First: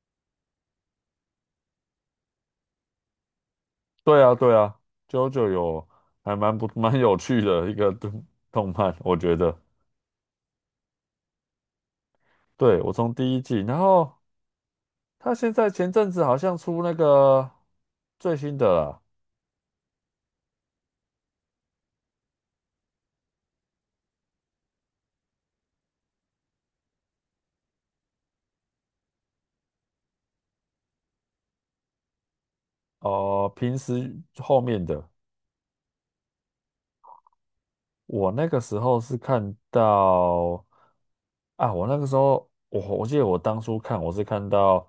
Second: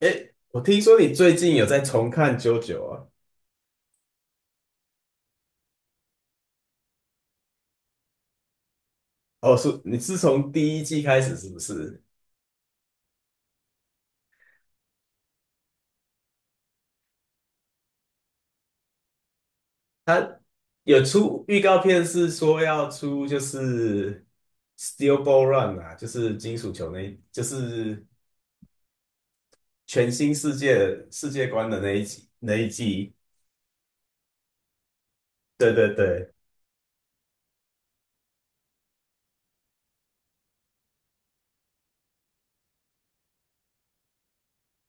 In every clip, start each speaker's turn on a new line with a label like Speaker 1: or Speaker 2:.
Speaker 1: 诶，我听说你最近有在重看《JoJo》啊？
Speaker 2: 对啊，对啊，JoJo 有还蛮不 蛮有趣的一个动漫，我觉
Speaker 1: 哦，
Speaker 2: 得。
Speaker 1: 你是从第一季开始是不是？
Speaker 2: 对，我从第一季，然后他现在前阵子好像出那个最新的啦。
Speaker 1: 他有出预告片，是说要出Steel Ball Run 啊，就是金属球那一，就是全新世界观的那一集那一季。
Speaker 2: 哦，平时后面的。
Speaker 1: 对对对，
Speaker 2: 我那个时候是看到啊，我那个时候我记得我当初看我是看到。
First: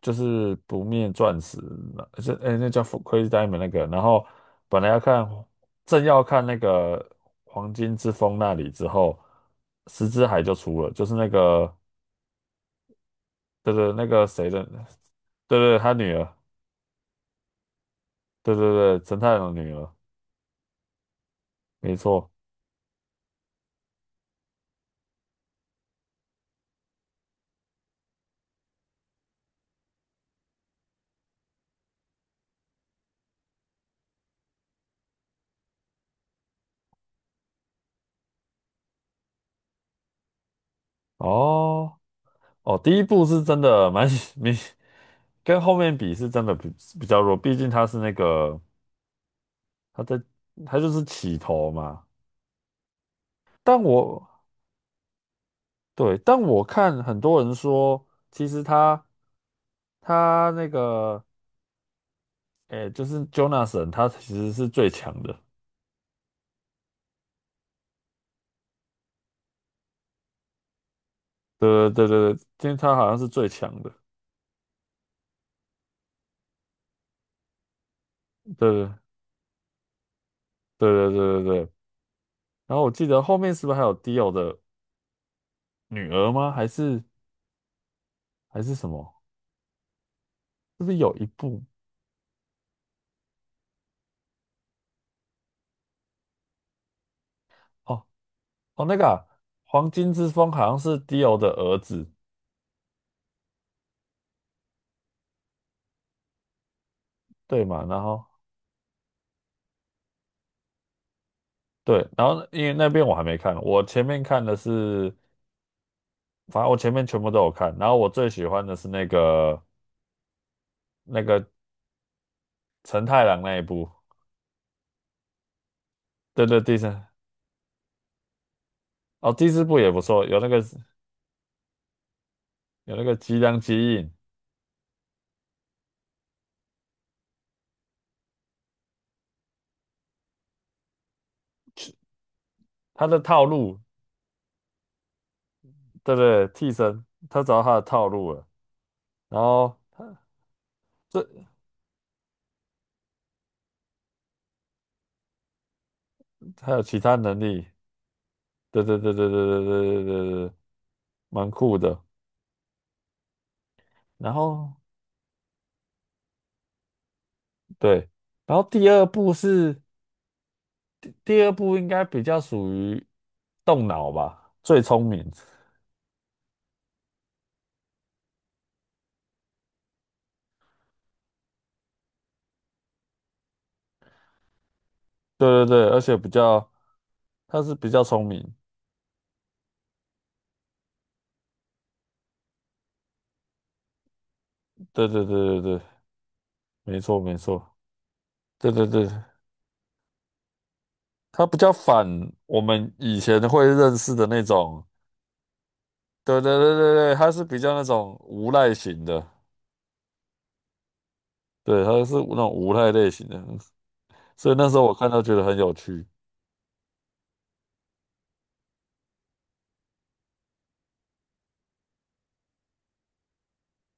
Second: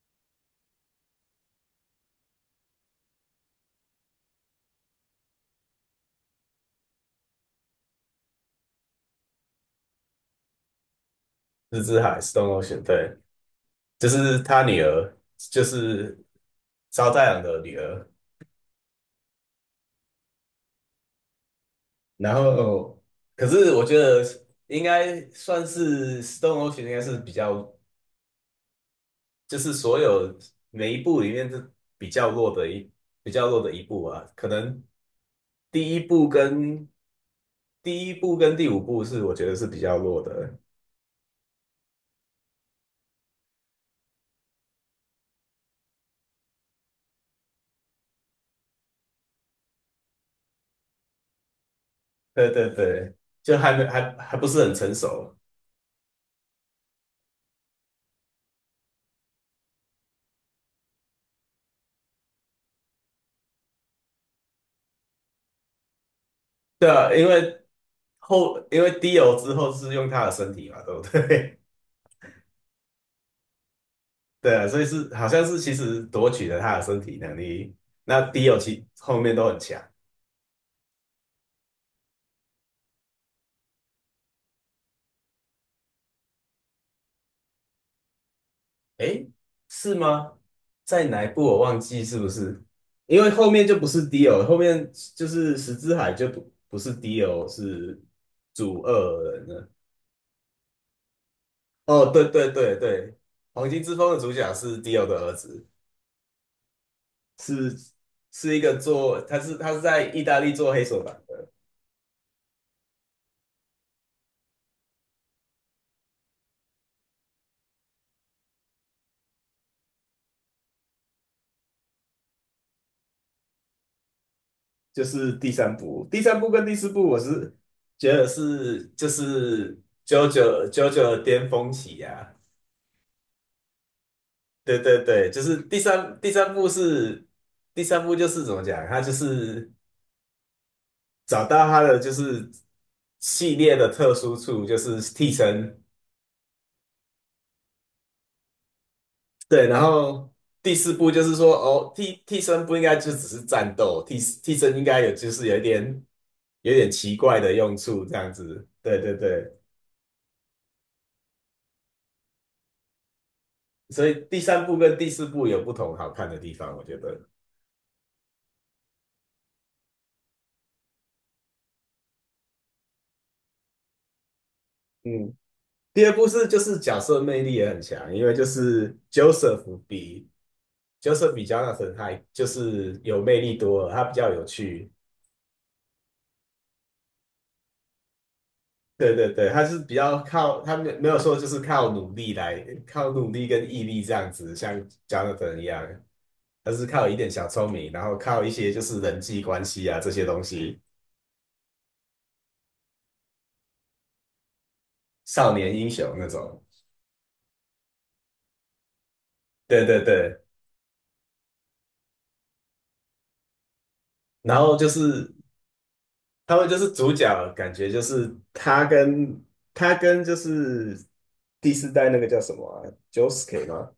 Speaker 2: 就是不灭钻石，那是哎、那叫 Crazy Diamond 那个。然后本来要看，正要看那个黄金之风那里之后，石之海就出了，就是那个，
Speaker 1: 日之海（ （Stone Ocean） 对，
Speaker 2: 对对，那
Speaker 1: 就
Speaker 2: 个
Speaker 1: 是
Speaker 2: 谁
Speaker 1: 他
Speaker 2: 的。
Speaker 1: 女儿，
Speaker 2: 对
Speaker 1: 就
Speaker 2: 对，他女
Speaker 1: 是
Speaker 2: 儿。
Speaker 1: 烧太郎的女儿。
Speaker 2: 对对对，陈太郎的女儿，没错。
Speaker 1: 然后可是我觉得应该算是《Stone Ocean》应该是比较，就是所有每一部里面是比较弱的一比较弱的一部啊。可能第一部跟第一部跟第五部是我觉得是比较弱的，
Speaker 2: 哦哦，第一部是真的蛮 明，跟后面比是真的比较弱，毕竟他是那个，他在，他就是起头嘛。
Speaker 1: 对对对，就还
Speaker 2: 但
Speaker 1: 没还
Speaker 2: 我
Speaker 1: 还不是很成熟。
Speaker 2: 对，但我看很多人说，其实他那个，哎，就是 Jonathan，他其实是最强的。
Speaker 1: 对啊，因为因为 Dio 之后是用他的身体嘛，对不对？
Speaker 2: 对对对对对，今天他好像是最强的。
Speaker 1: 对啊，所以是好像是其实夺取了他的身体能力。那 Dio 其
Speaker 2: 对
Speaker 1: 后面都很强，
Speaker 2: 对对对对对对。然后我记得后面是不是还有 Dio 的女儿吗？还是什么？
Speaker 1: 诶，是吗？
Speaker 2: 是不是
Speaker 1: 在
Speaker 2: 有
Speaker 1: 哪
Speaker 2: 一
Speaker 1: 一部我
Speaker 2: 部？
Speaker 1: 忘记是不是？因为后面就不是 Dio，后面就是十之海就不不是 Dio，是
Speaker 2: 哦
Speaker 1: 主
Speaker 2: 哦，那个啊
Speaker 1: 恶人了。
Speaker 2: 黄金之风好像是 Dio 的儿
Speaker 1: 哦，
Speaker 2: 子。
Speaker 1: 对对对对，黄金之风的主角是 Dio 的儿子，
Speaker 2: 对
Speaker 1: 是
Speaker 2: 嘛？然后
Speaker 1: 是一个做他是在意大利做黑手党，
Speaker 2: 对，然后因为那边我还没看，我前面看的是。反正我前面全部都有看，然后我最喜欢的是那个陈太郎那一部。
Speaker 1: 就是第三部，第三
Speaker 2: 对
Speaker 1: 部
Speaker 2: 对，
Speaker 1: 跟第
Speaker 2: 第
Speaker 1: 四部，
Speaker 2: 三，
Speaker 1: 我是觉得是就
Speaker 2: 哦，第四
Speaker 1: 是
Speaker 2: 部也不错，有那个
Speaker 1: JoJo 的巅峰期呀、啊。
Speaker 2: 吉良吉影，
Speaker 1: 对对对，就是第三部是第三部就是怎么讲，他就是找到他的就是
Speaker 2: 他的套
Speaker 1: 系列
Speaker 2: 路。
Speaker 1: 的特殊处，就是替身。
Speaker 2: 对对，替身，他找到他的套路了，然
Speaker 1: 对，
Speaker 2: 后
Speaker 1: 然
Speaker 2: 他，
Speaker 1: 后第四部就是
Speaker 2: 这
Speaker 1: 说，哦，替身不应该就只是战斗，替身应该有就是有
Speaker 2: 还
Speaker 1: 一
Speaker 2: 有
Speaker 1: 点
Speaker 2: 其他
Speaker 1: 奇
Speaker 2: 能
Speaker 1: 怪的
Speaker 2: 力。
Speaker 1: 用处，这样子。
Speaker 2: 对对
Speaker 1: 对
Speaker 2: 对
Speaker 1: 对
Speaker 2: 对对
Speaker 1: 对。
Speaker 2: 对对对对对，蛮酷的。
Speaker 1: 所以
Speaker 2: 然
Speaker 1: 第三
Speaker 2: 后
Speaker 1: 部跟第四部有不同好看的地方，我觉得。
Speaker 2: 对，然后第二部应该比较属于动脑吧，最聪明。
Speaker 1: 嗯，第二部是就是角色魅力也很强，因为就是 Joseph 比 Jonathan 还就是有魅力多了，他比较有趣。
Speaker 2: 对对对，而且比较，他是比较聪明。
Speaker 1: 对对对，他是比较靠他没有说就是靠努力跟毅力这样子，像
Speaker 2: 对对
Speaker 1: Jonathan
Speaker 2: 对对
Speaker 1: 一
Speaker 2: 对，
Speaker 1: 样，他是
Speaker 2: 没
Speaker 1: 靠一
Speaker 2: 错
Speaker 1: 点
Speaker 2: 没
Speaker 1: 小聪
Speaker 2: 错，
Speaker 1: 明，然后靠一
Speaker 2: 对
Speaker 1: 些就
Speaker 2: 对
Speaker 1: 是
Speaker 2: 对，
Speaker 1: 人际关系啊这些东西，
Speaker 2: 他比较反我们以前会认识的那种。
Speaker 1: 少年英雄那
Speaker 2: 对对
Speaker 1: 种。
Speaker 2: 对对对，他是比较那种无赖型的。
Speaker 1: 对对对，
Speaker 2: 对，他是那种无赖类型的，所以
Speaker 1: 然
Speaker 2: 那
Speaker 1: 后
Speaker 2: 时候
Speaker 1: 就
Speaker 2: 我看到
Speaker 1: 是
Speaker 2: 觉得很有趣。
Speaker 1: 他们就是主角，感觉就是他跟就是第四代那个叫什么 Josuke 吗？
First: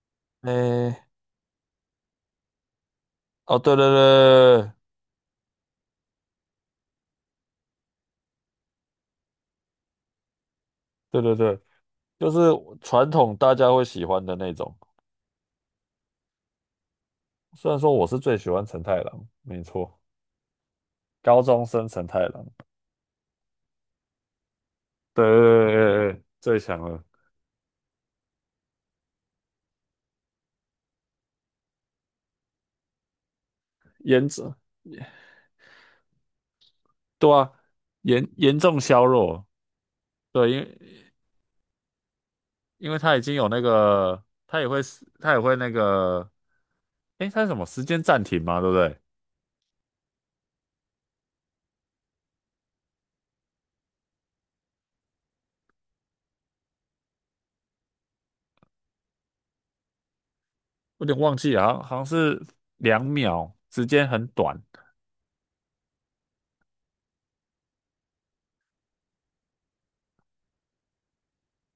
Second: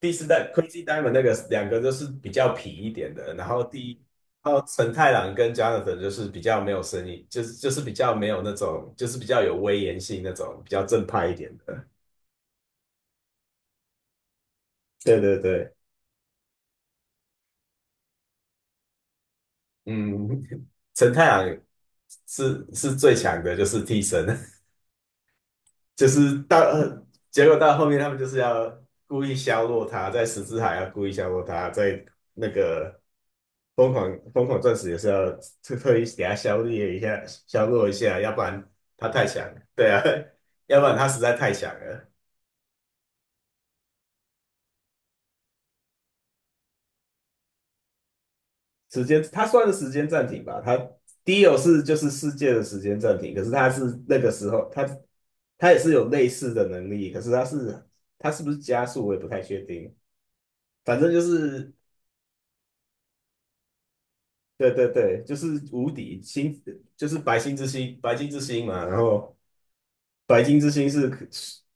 Speaker 1: 第四代 Crazy
Speaker 2: 诶，
Speaker 1: Diamond 那个两个就是比较痞一点的，然
Speaker 2: 哦，
Speaker 1: 后
Speaker 2: 对
Speaker 1: 第
Speaker 2: 对
Speaker 1: 一，然后
Speaker 2: 对
Speaker 1: 陈太郎跟 Jonathan 就是比较没有声音，就是比较没有那种，就是比较有威严性那种，比较正
Speaker 2: 对
Speaker 1: 派一
Speaker 2: 对
Speaker 1: 点
Speaker 2: 对对，
Speaker 1: 的。
Speaker 2: 就是传统大家会喜欢的那种，
Speaker 1: 对对对，
Speaker 2: 虽然说我是最喜欢陈太郎，没错，
Speaker 1: 嗯，陈太
Speaker 2: 高
Speaker 1: 郎
Speaker 2: 中生陈太郎。
Speaker 1: 是最强的，就是替身。
Speaker 2: 对对
Speaker 1: 就
Speaker 2: 对对对，
Speaker 1: 是到
Speaker 2: 最强了，
Speaker 1: 结果到后面他们就是要故意削弱他，在十字海要故意削弱他，在那个
Speaker 2: 颜
Speaker 1: 疯
Speaker 2: 值。
Speaker 1: 狂钻石也是要特意给他削弱一下，
Speaker 2: 对啊，
Speaker 1: 削弱一下，要不
Speaker 2: 严
Speaker 1: 然
Speaker 2: 重削
Speaker 1: 他太强
Speaker 2: 弱。
Speaker 1: 了，对啊，
Speaker 2: 对，因
Speaker 1: 要不然他
Speaker 2: 为
Speaker 1: 实在太强了。
Speaker 2: 他已经有那个，他也会那个，诶，他是什么时间暂停嘛，对不对？
Speaker 1: 时间，他算是时间暂停吧，他 Dio 是就是世界的时间暂停，可是他是那个时候，他他也是有类似的能力，可是他是他是不是加速我也不太确定，反
Speaker 2: 我有
Speaker 1: 正
Speaker 2: 点
Speaker 1: 就
Speaker 2: 忘记
Speaker 1: 是。
Speaker 2: 了，好像是2秒，时间很短。
Speaker 1: 对对对，就是无敌星，就是，白金之星嘛。然后白金之星是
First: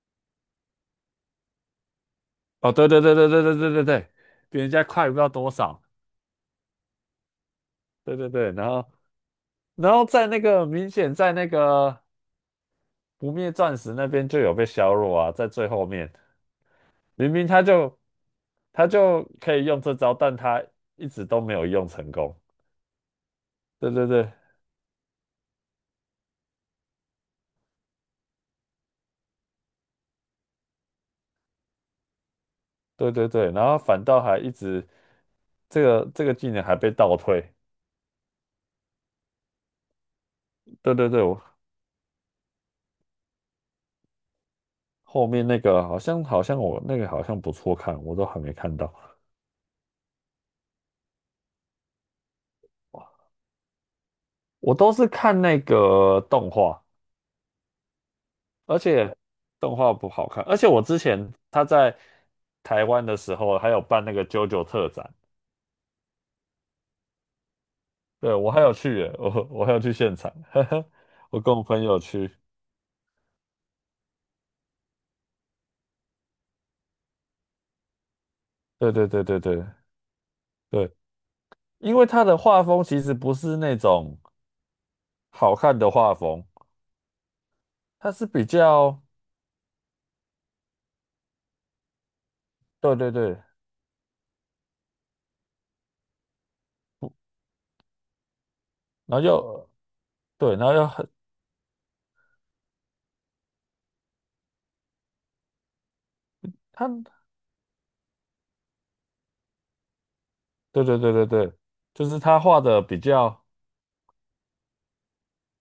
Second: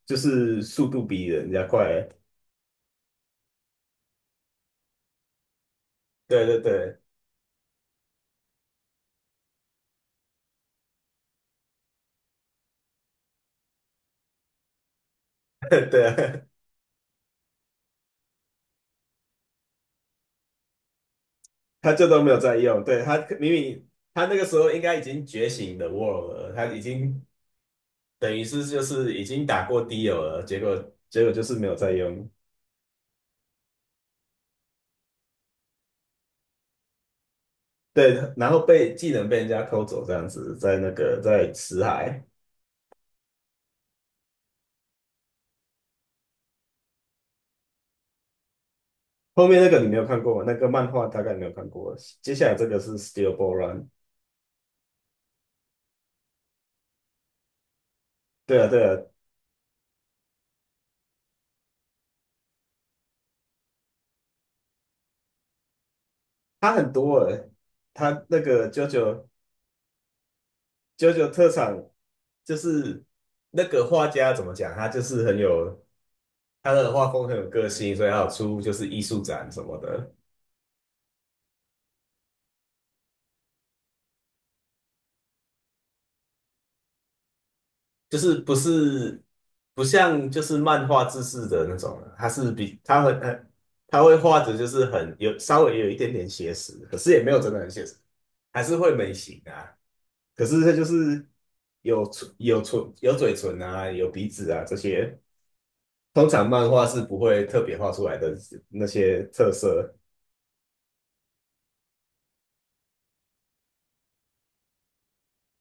Speaker 1: 就是速度比人家快。
Speaker 2: 哦，对对对对对对对对对，比人家快不知道多少。
Speaker 1: 对对对
Speaker 2: 对对对，然后在那个，明显在那个不灭钻石那边就有被削弱啊，在最后
Speaker 1: 对
Speaker 2: 面。
Speaker 1: 啊，
Speaker 2: 明明他就可以用这招，但他一直都没有用
Speaker 1: 他就
Speaker 2: 成
Speaker 1: 都没
Speaker 2: 功。
Speaker 1: 有在用。对他明明
Speaker 2: 对对
Speaker 1: 他
Speaker 2: 对，
Speaker 1: 那个时候应该已经觉醒的 World 了，他已经等于是就是已经打过 Dio 了，结果就是没有在用。
Speaker 2: 对对对，然后反倒还一直这个技能还被倒退。
Speaker 1: 对，然后被技能被人家偷走这样子，在那
Speaker 2: 对对
Speaker 1: 个
Speaker 2: 对，我
Speaker 1: 在辞海。
Speaker 2: 后面那个好像我那个好像不错看，我都还没看到。
Speaker 1: 后面那个你没有看过吗？那个漫画大概没有看过。接下来这个是 Steel Ball Run，
Speaker 2: 我都是看那个动画，
Speaker 1: 对啊，
Speaker 2: 而
Speaker 1: 对啊，
Speaker 2: 且动画不好看。而且我之前他在台湾的时候还有办那个 JoJo 特展。
Speaker 1: 他很多诶，它
Speaker 2: 对
Speaker 1: 那
Speaker 2: 我还
Speaker 1: 个
Speaker 2: 有去耶，我还有去现场，呵呵，
Speaker 1: JoJo
Speaker 2: 我
Speaker 1: 特
Speaker 2: 跟我
Speaker 1: 产
Speaker 2: 朋友去。
Speaker 1: 就是那个画家怎么讲，他就是很有他的画风很有个性，所以他有出就是
Speaker 2: 对
Speaker 1: 艺
Speaker 2: 对
Speaker 1: 术
Speaker 2: 对对
Speaker 1: 展什
Speaker 2: 对
Speaker 1: 么的，
Speaker 2: 对，因为他的画风其实不是那种好看的画风。他
Speaker 1: 就
Speaker 2: 是
Speaker 1: 是
Speaker 2: 比较，
Speaker 1: 不像就是漫画制式的那种，他是比
Speaker 2: 对
Speaker 1: 他
Speaker 2: 对
Speaker 1: 很
Speaker 2: 对，
Speaker 1: 很他会画的就是很有稍微有一点点写实，可是也没有真的很写实，还是会美
Speaker 2: 然后
Speaker 1: 型
Speaker 2: 又，
Speaker 1: 啊，可
Speaker 2: 对，
Speaker 1: 是
Speaker 2: 然
Speaker 1: 他
Speaker 2: 后
Speaker 1: 就
Speaker 2: 又很
Speaker 1: 是有嘴唇啊，有鼻子啊这些。通常漫画是
Speaker 2: 他，
Speaker 1: 不会特别画出来的那些特色。
Speaker 2: 对对对对对，就是他画的比较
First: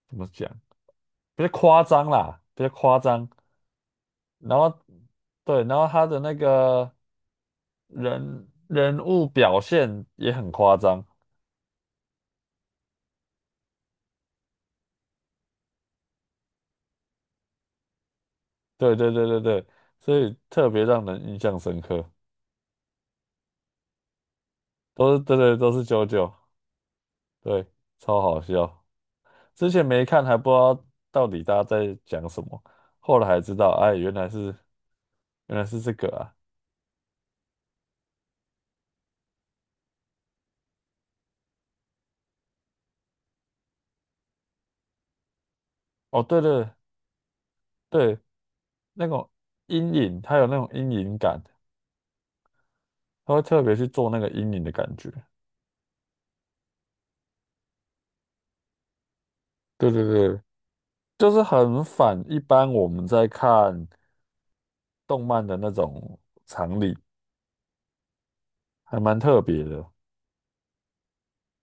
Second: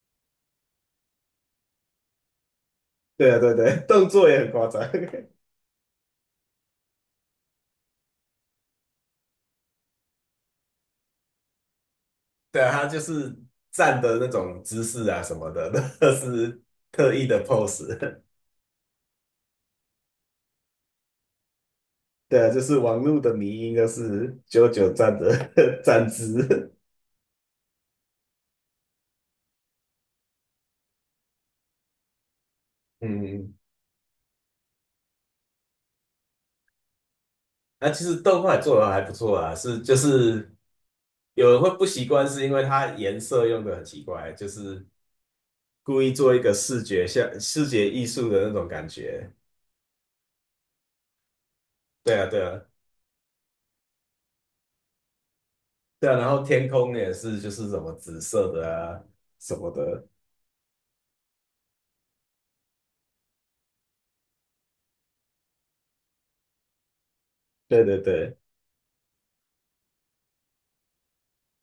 Speaker 2: 怎么讲，比较夸张啦，比较夸张。
Speaker 1: 对啊，对对，动作也很
Speaker 2: 然
Speaker 1: 夸
Speaker 2: 后
Speaker 1: 张。
Speaker 2: 对，然后他的那个人物表现也很夸张。
Speaker 1: 对啊，他就是站的那种姿势啊什么的，那是特意的 pose。
Speaker 2: 对对对对对，所以特别让人印象深刻。
Speaker 1: 对啊，就是网络的迷因，就是九九
Speaker 2: 都
Speaker 1: 站
Speaker 2: 是对对，都
Speaker 1: 的
Speaker 2: 是九
Speaker 1: 站
Speaker 2: 九。
Speaker 1: 姿。
Speaker 2: 对，超好笑。之前没看还不知道到底大家在讲什么，后来才知
Speaker 1: 嗯，
Speaker 2: 道。哎，原来是这个啊。
Speaker 1: 那啊其实动画做的还不错啊，是就是有人会不习惯，是因为它颜色用的很奇怪，就是故意
Speaker 2: 哦，
Speaker 1: 做一
Speaker 2: 对
Speaker 1: 个
Speaker 2: 对
Speaker 1: 视觉艺
Speaker 2: 对，
Speaker 1: 术的那种感
Speaker 2: 那
Speaker 1: 觉。
Speaker 2: 种阴影，它有那种阴影感，
Speaker 1: 对啊，对啊，
Speaker 2: 它会特别去做那个阴影的感觉。
Speaker 1: 对啊，然后天空也是就是什么紫色的啊什么
Speaker 2: 对对
Speaker 1: 的，
Speaker 2: 对，就是很反一般我们在看动漫的那种常理，
Speaker 1: 对对对。
Speaker 2: 还蛮特别的。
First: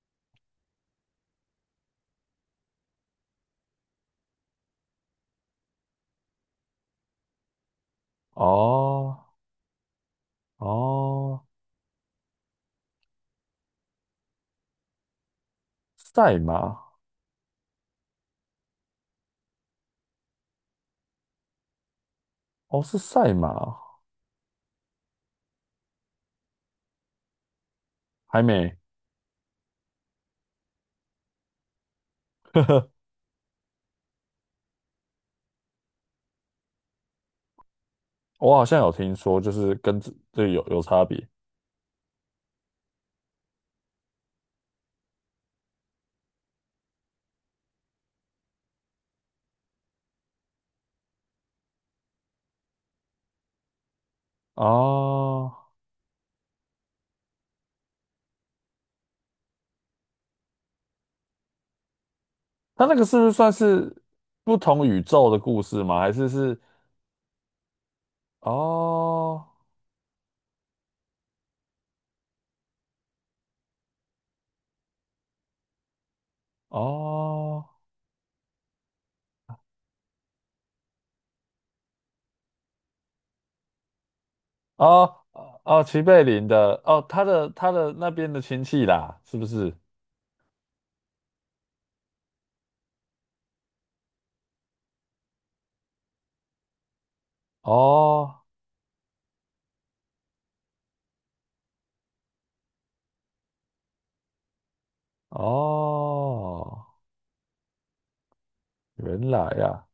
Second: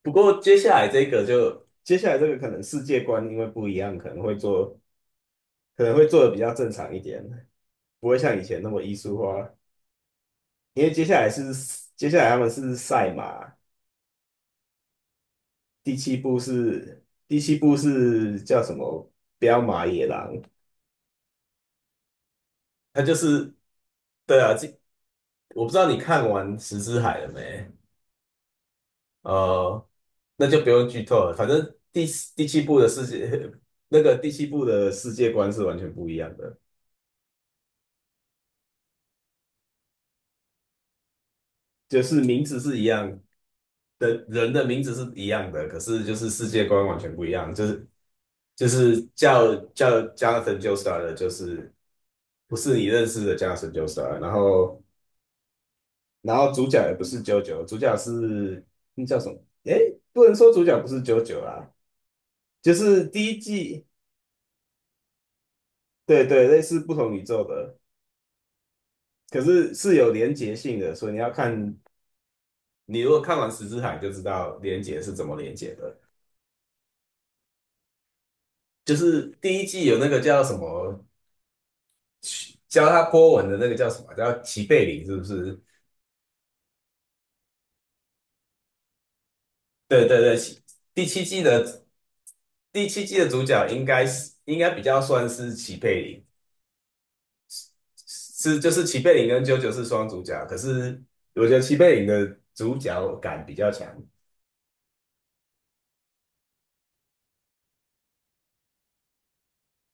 Speaker 1: 不过接下来这个可能世界观因为不一样，可能会做的比较正常一点，不会像以前那么艺
Speaker 2: 哦
Speaker 1: 术化。因为
Speaker 2: 哦，
Speaker 1: 接下来他们是赛马，
Speaker 2: 赛马。
Speaker 1: 第七部是叫什么？彪马野狼，
Speaker 2: 哦是
Speaker 1: 它就
Speaker 2: 赛
Speaker 1: 是
Speaker 2: 马。
Speaker 1: 对啊，这我不知道你看完《十之海》了没？
Speaker 2: 还没。
Speaker 1: 呃，那就不用剧透了。反正第七部的世界，那个第七部的世界观是完全不一样的，
Speaker 2: 我好像有听说，就是跟这有差别。
Speaker 1: 就是名字是一样的，人的名字是一样的，可是就是世界观完全不一样，就是叫 Jonathan j o s t a r 的，就是不是你认识的 Jonathan j o s t a r 然后
Speaker 2: 哦，
Speaker 1: 然后主角也不是 JoJo，主角是那叫什么？诶，不能说主角不是 JoJo 啦，就
Speaker 2: 它那个
Speaker 1: 是
Speaker 2: 是不
Speaker 1: 第
Speaker 2: 是
Speaker 1: 一
Speaker 2: 算
Speaker 1: 季，
Speaker 2: 是不同宇宙的故事吗？还
Speaker 1: 对
Speaker 2: 是
Speaker 1: 对，
Speaker 2: 是？
Speaker 1: 类似不同宇宙的。可
Speaker 2: 哦
Speaker 1: 是是有连结性的，所以你要看，你如果看完《十之海》就知道连结是怎么连结的。
Speaker 2: 哦
Speaker 1: 就是第一季有那个叫什么，教他波纹的那个叫什么，叫齐贝林，是不
Speaker 2: 哦
Speaker 1: 是？
Speaker 2: 哦，哦齐贝林的哦，他的那边的亲戚啦，是不是？
Speaker 1: 对对对，第七季的第七季的主角应该是应该比较算是齐贝林，
Speaker 2: 哦
Speaker 1: 是就是齐贝林跟啾啾是双主角，可是我觉得齐贝林的主角感比较强。
Speaker 2: 哦，原来呀，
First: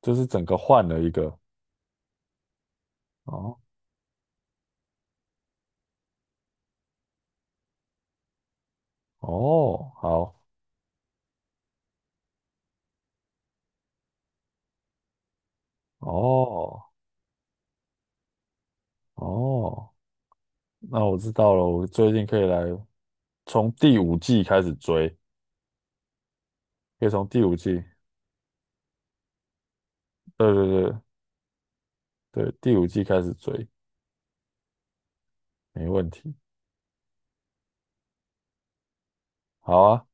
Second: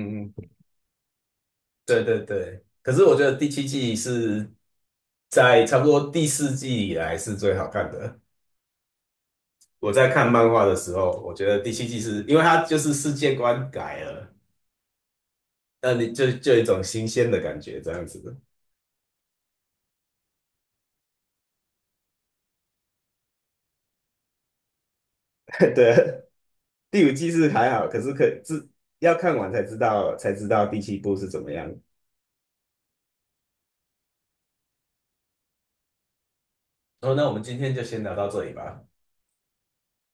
Speaker 2: 就是整
Speaker 1: 嗯
Speaker 2: 个换了一个。
Speaker 1: 对对对，可是我觉得第
Speaker 2: 哦
Speaker 1: 七季是在差不多第四季以来是最好看的。我
Speaker 2: 哦，
Speaker 1: 在看
Speaker 2: 好，
Speaker 1: 漫画的时候，我觉得第七季是因为它就是世界观改了，那你就就有一种
Speaker 2: 哦
Speaker 1: 新鲜的感觉这样子的。
Speaker 2: 哦，那我知道了。我最近可以来从第五季开始追，
Speaker 1: 对，第
Speaker 2: 可以
Speaker 1: 五
Speaker 2: 从
Speaker 1: 季
Speaker 2: 第
Speaker 1: 是
Speaker 2: 五
Speaker 1: 还
Speaker 2: 季。
Speaker 1: 好，可是可自要看完才知
Speaker 2: 对
Speaker 1: 道
Speaker 2: 对
Speaker 1: 第七
Speaker 2: 对
Speaker 1: 部是怎么样。
Speaker 2: 对，第五季开始追，没问题。
Speaker 1: 哦，那我们今天就先聊到这里吧。
Speaker 2: 好啊。